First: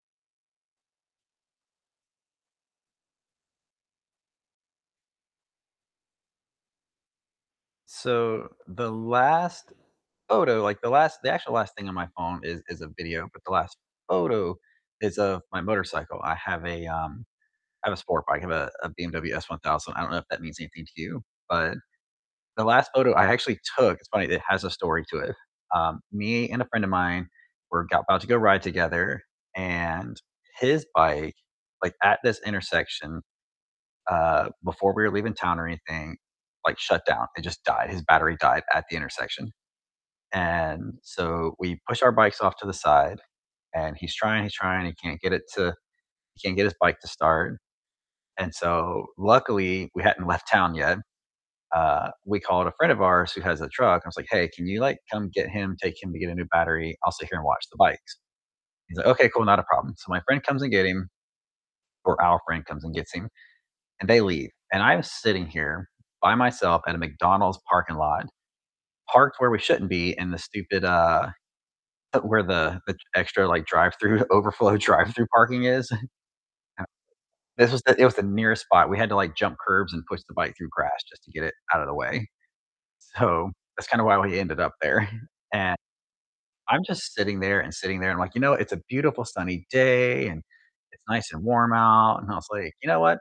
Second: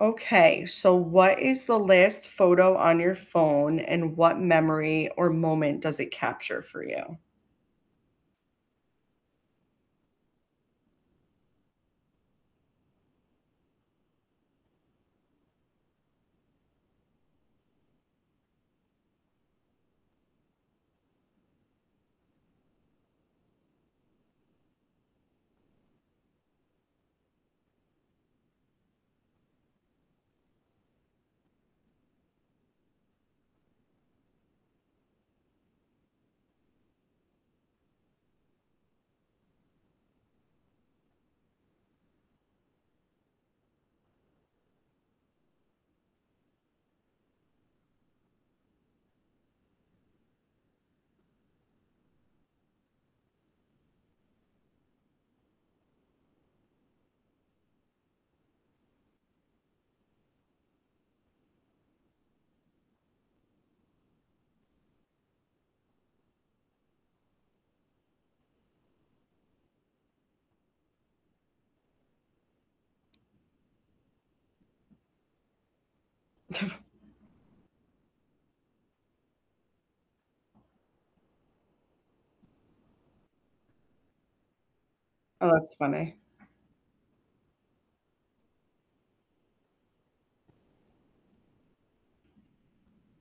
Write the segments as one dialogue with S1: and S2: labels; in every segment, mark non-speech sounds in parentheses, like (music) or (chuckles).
S1: Okay, so, what is the last photo on your phone, and what memory or moment does it capture for you?
S2: So, the last photo, like, the last the actual last thing on my phone is is a video, but the last photo is of my motorcycle. I have a, um I have a sport bike, I have a a BMW S1000, I don't know if that means anything to you, but the last photo I actually took, it's funny, it has a story to it, um, me and a friend of mine were g about to go ride together, and his bike, like, at this intersection, uh, before we were leaving town or anything, like shut down. It just died, his battery died at the intersection, and, so, we push our bikes off to the side, and he's trying, he's trying, he can't get it to he can't get his bike to start. And, so, luckily we hadn't left town yet, uh, we called a friend of ours who has a truck, and I was like, "Hey, can you, like, come get him, take him to get a new battery? I'll sit here and watch the bikes." He's like, "Okay, cool, not a problem." So my friend comes and get him, or our friend comes and gets him, and they leave. And I'm sitting here by myself at a McDonald's parking lot, parked where we shouldn't be in the stupid, uh, (chuckles) where the the extra, like, drive-through overflow drive-through parking is. (chuckles) (unintelligible) This
S1: (chuckles)
S2: was the it was the nearest spot, we had to like jump curbs and push the bike through grass just to get it out of the way. So that's kinda why we ended up there. (chuckles)
S1: Oh, that's
S2: And,
S1: funny.
S2: I'm just sitting there and sitting there and like, you know, it's a beautiful sunny day, and it's nice and warm out, and I was like, "you know what,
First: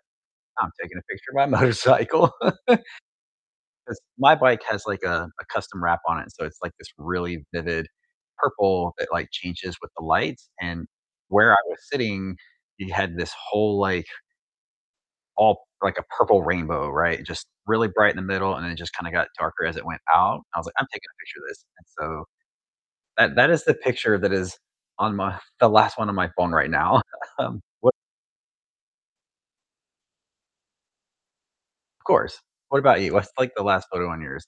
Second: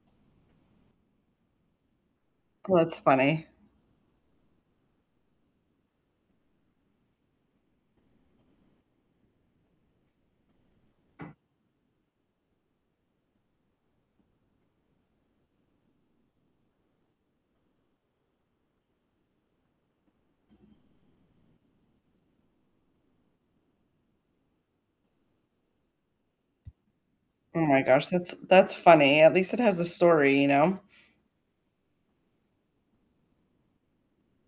S2: I'm taking a picture of my motorcycle."
S1: Oh, that's funny.
S2: 'Cause my bike has, like, a a custom wrap on it, so, it's, like, this really vivid purple that, like, changes with the lights, and where I was sitting you had this whole like all like a purple rainbow, right, just really bright in the middle, and it just kinda got darker as it went out. And I was like, "I'm taking a picture of this." And, so, that that is the picture that is on my the last one on my phone right now, um,
S1: Oh my
S2: what
S1: gosh, that's that's funny, at least it has a story, you know.
S2: Of course, what about you, what's, like, the last photo on yours?